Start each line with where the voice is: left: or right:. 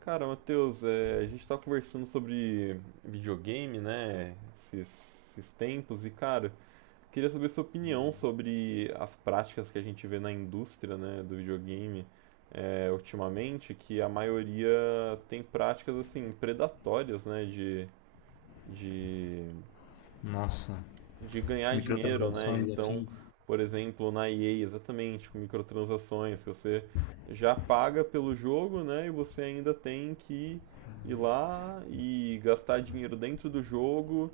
right: Cara, Matheus, a gente tá conversando sobre videogame, né? Esses tempos, e cara, queria saber sua opinião sobre as práticas que a gente vê na indústria, né, do videogame, ultimamente, que a maioria tem práticas assim, predatórias, né? De
left: Nossa,
right: de ganhar dinheiro, né?
left: microtransações e
right: Então,
left: afins?
right: por exemplo, na EA, exatamente, com microtransações, que você já paga pelo jogo, né? E você ainda tem que ir lá e gastar dinheiro dentro do jogo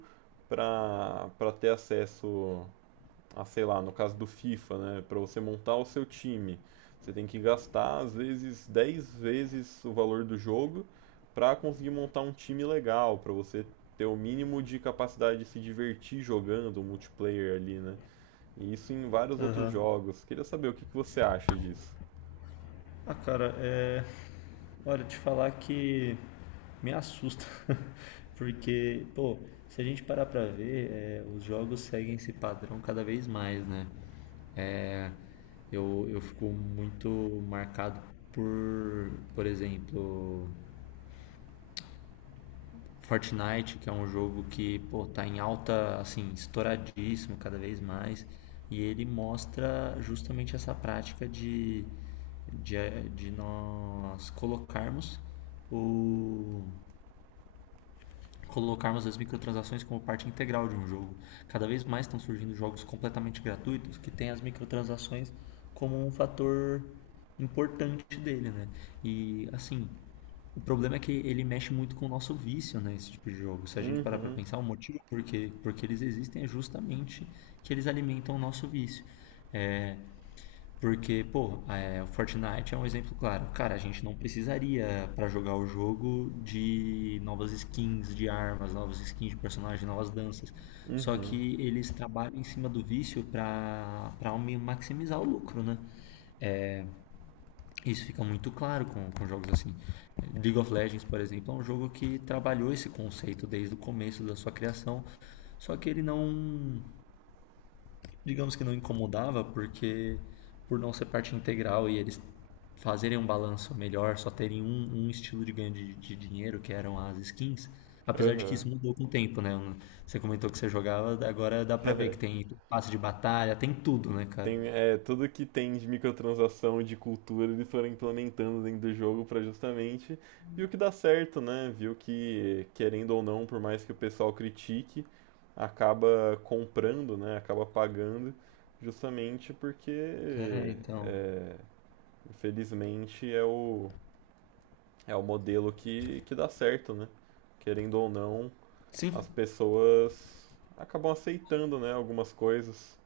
right: para ter acesso a sei lá, no caso do FIFA, né? Para você montar o seu time, você tem que gastar às vezes 10 vezes o valor do jogo para conseguir montar um time legal, para você ter o mínimo de capacidade de se divertir jogando o multiplayer ali, né? E isso em vários outros
left: Aham.
right: jogos. Queria saber o que que você acha disso.
left: Ah, cara, é. Olha, te falar que me assusta, porque, pô, se a gente parar pra ver, os jogos seguem esse padrão cada vez mais, né? É, eu fico muito marcado por exemplo, Fortnite, que é um jogo que, pô, tá em alta, assim, estouradíssimo cada vez mais, e ele mostra justamente essa prática de, de nós o, colocarmos as microtransações como parte integral de um jogo. Cada vez mais estão surgindo jogos completamente gratuitos que têm as microtransações como um fator importante dele, né? E assim, o problema é que ele mexe muito com o nosso vício, né, esse tipo de jogo. Se a gente parar para
right: Uhum,
left: pensar, o motivo porque eles existem é justamente que eles alimentam o nosso vício. É, Porque, pô, é, o Fortnite é um exemplo claro. Cara, a gente não precisaria pra jogar o jogo de novas skins de armas, novas skins de personagem, novas danças. Só
right: uhum,
left: que eles trabalham em cima do vício pra para maximizar o lucro, né? Isso fica muito claro com jogos assim. League of Legends, por exemplo, é um jogo que trabalhou esse conceito desde o começo da sua criação, só que ele não, digamos que não incomodava, porque por não ser parte integral e eles fazerem um balanço melhor, só terem um estilo de ganho de dinheiro, que eram as skins, apesar de que
right: aham.
left: isso mudou com o tempo, né? Você comentou que você jogava, agora dá pra ver que tem passe de batalha, tem tudo, né, cara?
right: Tem, tudo que tem de microtransação, de cultura, eles foram implementando dentro do jogo pra justamente viu que dá certo, né? Viu que, querendo ou não, por mais que o pessoal critique, acaba comprando, né? Acaba pagando, justamente
left: É,
right: porque,
left: então.
right: é, infelizmente, é o modelo que dá certo, né? Querendo ou não,
left: Sim.
right: as pessoas acabam aceitando, né? Algumas coisas.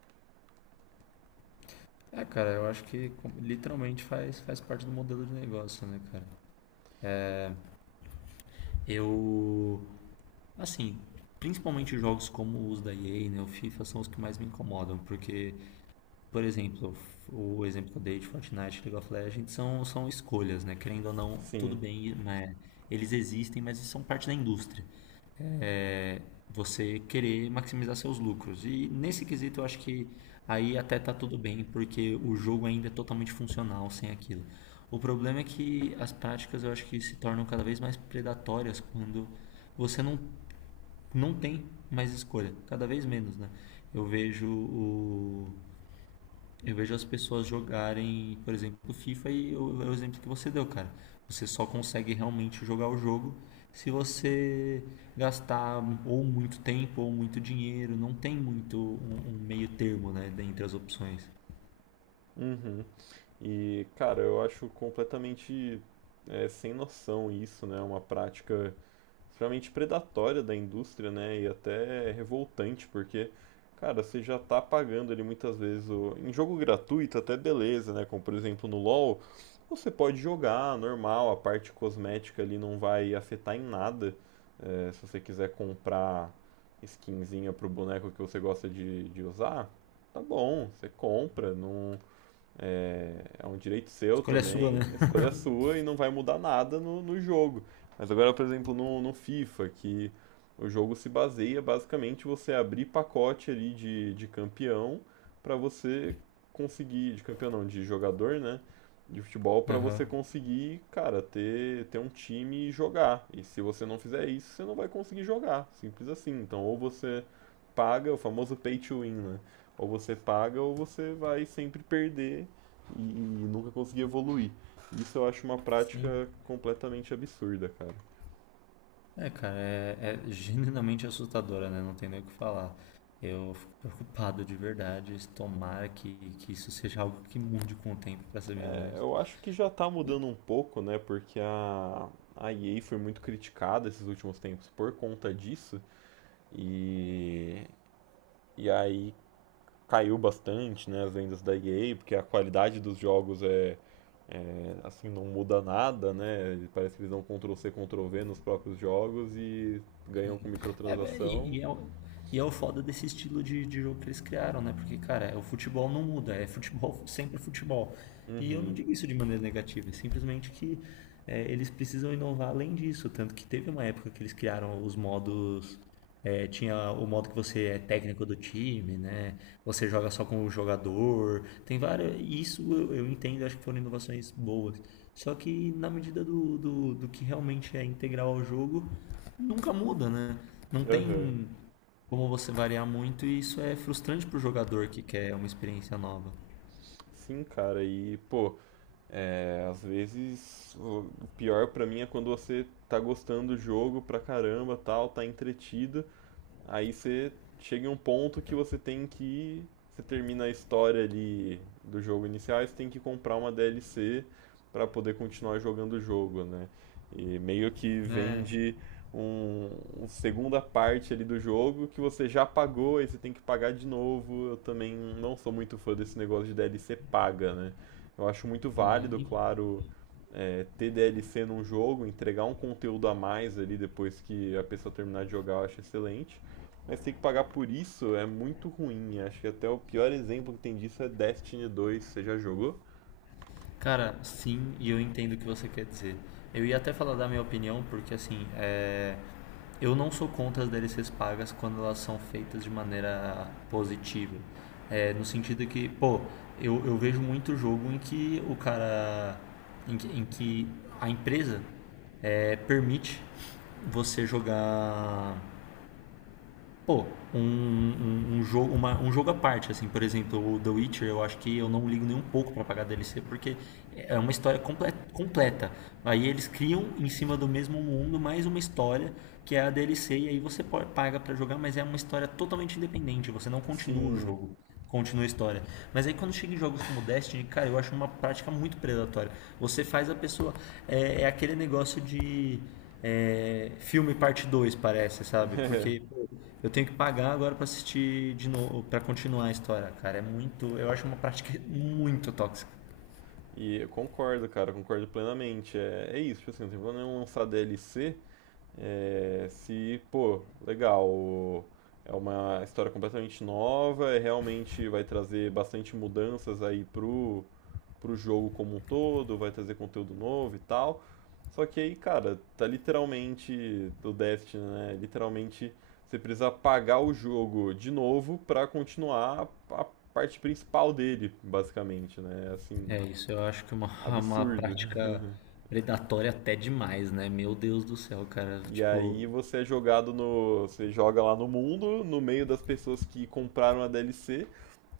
left: É, cara, eu acho que literalmente faz parte do modelo de negócio, né, cara? Eu, assim, principalmente jogos como os da EA, né, o FIFA são os que mais me incomodam, porque. Por exemplo, o exemplo que eu dei de Fortnite, League of Legends são escolhas, né? Querendo ou não, tudo
right: Sim.
left: bem, mas eles existem, mas são parte da indústria. É você querer maximizar seus lucros. E nesse quesito eu acho que aí até tá tudo bem, porque o jogo ainda é totalmente funcional sem aquilo. O problema é que as práticas eu acho que se tornam cada vez mais predatórias quando você não, não tem mais escolha, cada vez menos, né? Eu vejo o eu vejo as pessoas jogarem, por exemplo, FIFA é o exemplo que você deu, cara. Você só consegue realmente jogar o jogo se você gastar ou muito tempo ou muito dinheiro. Não tem muito um meio termo, né, dentre as opções.
right: Uhum. E, cara, eu acho completamente sem noção isso, né? É uma prática extremamente predatória da indústria, né? E até revoltante, porque, cara, você já tá pagando ali muitas vezes em jogo gratuito, até beleza, né? Como por exemplo no LoL, você pode jogar normal, a parte cosmética ali não vai afetar em nada. É, se você quiser comprar skinzinha pro boneco que você gosta de usar, tá bom, você compra, não é um direito seu
left: Escolha a sua, né?
right: também, escolha sua e não vai mudar nada no jogo. Mas agora, por exemplo, no FIFA, que o jogo se baseia basicamente você abrir pacote ali de campeão para você conseguir, de campeão não, de jogador, né? De futebol para
left: Aham.
right: você conseguir, cara, ter um time e jogar. E se você não fizer isso, você não vai conseguir jogar. Simples assim. Então, ou você paga, o famoso pay to win, né? Ou você paga ou você vai sempre perder e nunca consegui evoluir. Isso eu acho uma
left: Sim.
right: prática completamente absurda, cara.
left: É genuinamente assustadora, né? Não tem nem o que falar. Eu fico preocupado de verdade. Tomara que isso seja algo que mude com o tempo, pra ser bem
right: É,
left: honesto.
right: eu acho que já tá mudando um pouco, né? Porque a EA foi muito criticada esses últimos tempos por conta disso. E, e aí caiu bastante, né? As vendas da EA, porque a qualidade dos jogos é, assim, não muda nada, né? Parece que eles dão Ctrl-C, Ctrl-V nos próprios jogos e ganham com
left: É, é, e,
right: microtransação.
left: e é, o- é o foda desse estilo de jogo que eles criaram, né? Porque, cara, é, o futebol não muda, é futebol, sempre futebol. E eu não
right: Uhum,
left: digo isso de maneira negativa, é simplesmente que é, eles precisam inovar além disso. Tanto que teve uma época que eles criaram os modos. É, tinha o modo que você é técnico do time, né? Você joga só com o jogador. Tem várias. Isso eu entendo, acho que foram inovações boas. Só que na medida do que realmente é integral ao jogo, nunca muda, né? Não
right: aham.
left: tem como você variar muito e isso é frustrante pro jogador que quer uma experiência nova.
right: Sim, cara, e pô. Às vezes, o pior pra mim é quando você tá gostando do jogo pra caramba, tal, tá entretido. Aí você chega em um ponto que você tem que. Você termina a história ali do jogo inicial, e você tem que comprar uma DLC para poder continuar jogando o jogo, né? E meio que
left: É.
right: vende um, uma segunda parte ali do jogo que você já pagou e você tem que pagar de novo. Eu também não sou muito fã desse negócio de DLC paga, né? Eu acho muito
left: É,
right: válido, claro, ter DLC num jogo, entregar um conteúdo a mais ali depois que a pessoa terminar de jogar, eu acho excelente. Mas ter que pagar por isso é muito ruim. Acho que até o pior exemplo que tem disso é Destiny 2. Você já jogou?
left: cara, sim, e eu entendo o que você quer dizer. Eu ia até falar da minha opinião, porque assim, é, eu não sou contra as DLCs pagas quando elas são feitas de maneira positiva. É, no sentido que, pô, eu vejo muito jogo em que o cara. Em que a empresa é, permite você jogar pô, um jogo, um jogo à parte, assim, por exemplo, o The Witcher, eu acho que eu não ligo nem um pouco pra pagar DLC, porque é uma história completa. Aí eles criam em cima do mesmo mundo mais uma história que é a DLC, e aí você paga pra jogar, mas é uma história totalmente independente, você não continua o
right: Sim.
left: jogo continua a história. Mas aí quando chega em jogos como Destiny, cara, eu acho uma prática muito predatória. Você faz a pessoa. É, é aquele negócio de. É, filme parte 2 parece, sabe? Porque pô, eu tenho que pagar agora pra assistir de novo, pra continuar a história, cara. É muito. Eu acho uma prática muito tóxica.
right: E eu concordo, cara, concordo plenamente. É isso, tipo assim, não tem problema nenhum lançar DLC. É, se, pô, legal, é uma história completamente nova, realmente vai trazer bastante mudanças aí para o jogo como um todo, vai trazer conteúdo novo e tal. Só que aí, cara, tá literalmente do Destiny, né? Literalmente você precisa pagar o jogo de novo para continuar a parte principal dele, basicamente, né? Assim,
left: É isso, eu acho que é uma, uma
right: absurdo.
left: prática predatória até demais, né? Meu Deus do céu, cara.
right: E aí
left: Tipo,
right: você é jogado você joga lá no mundo, no meio das pessoas que compraram a DLC,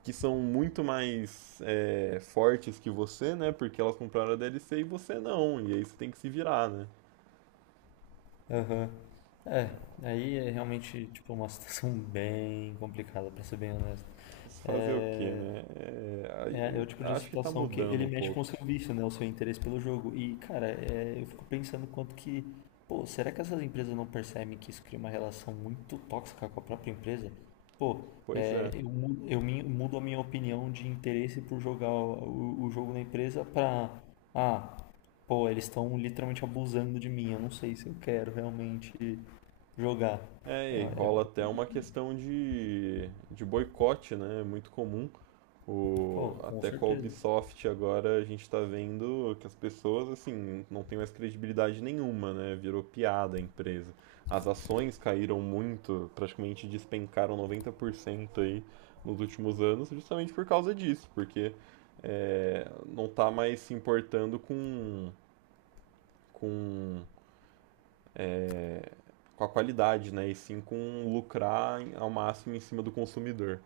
right: que são muito mais fortes que você, né? Porque elas compraram a DLC e você não. E aí você tem que se virar, né?
left: aham. É, aí é realmente, tipo, uma situação bem complicada, pra ser bem honesto.
right: Mas fazer o quê,
left: É,
right: né?
left: é o
right: É,
left: tipo de
right: acho que tá
left: situação que
right: mudando
left: ele
right: um
left: mexe com o
right: pouco.
left: seu vício, né? O seu interesse pelo jogo. E, cara, é, eu fico pensando quanto que. Pô, será que essas empresas não percebem que isso cria uma relação muito tóxica com a própria empresa? Pô,
right: Pois
left: é,
right: é.
left: eu, mudo a minha opinião de interesse por jogar o jogo na empresa pra. Ah, pô, eles estão literalmente abusando de mim. Eu não sei se eu quero realmente jogar. É,
right: E rola
left: é-
right: até uma questão de boicote, né? É muito comum.
left: pô, com
right: Até com a
left: certeza.
right: Ubisoft agora a gente tá vendo que as pessoas, assim, não tem mais credibilidade nenhuma, né? Virou piada a empresa. As ações caíram muito, praticamente despencaram 90% aí nos últimos anos, justamente por causa disso, porque não tá mais se importando com com, com a qualidade, né? E sim com lucrar ao máximo em cima do consumidor.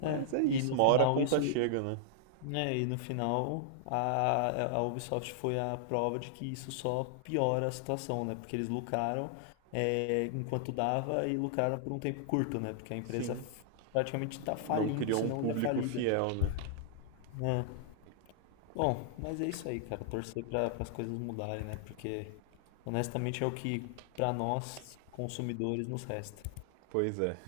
left: É,
right: Mas é
left: e
right: isso,
left: no
right: uma hora a
left: final isso.
right: conta chega, né?
left: Né, e no final a Ubisoft foi a prova de que isso só piora a situação, né? Porque eles lucraram é, enquanto dava e lucraram por um tempo curto, né? Porque a empresa
right: Sim,
left: praticamente está
right: não
left: falindo,
right: criou
left: se
right: um
left: não já
right: público
left: falida.
right: fiel, né?
left: Né? Bom, mas é isso aí, cara. Torcer para as coisas mudarem, né? Porque honestamente é o que para nós consumidores nos resta.
right: Pois é.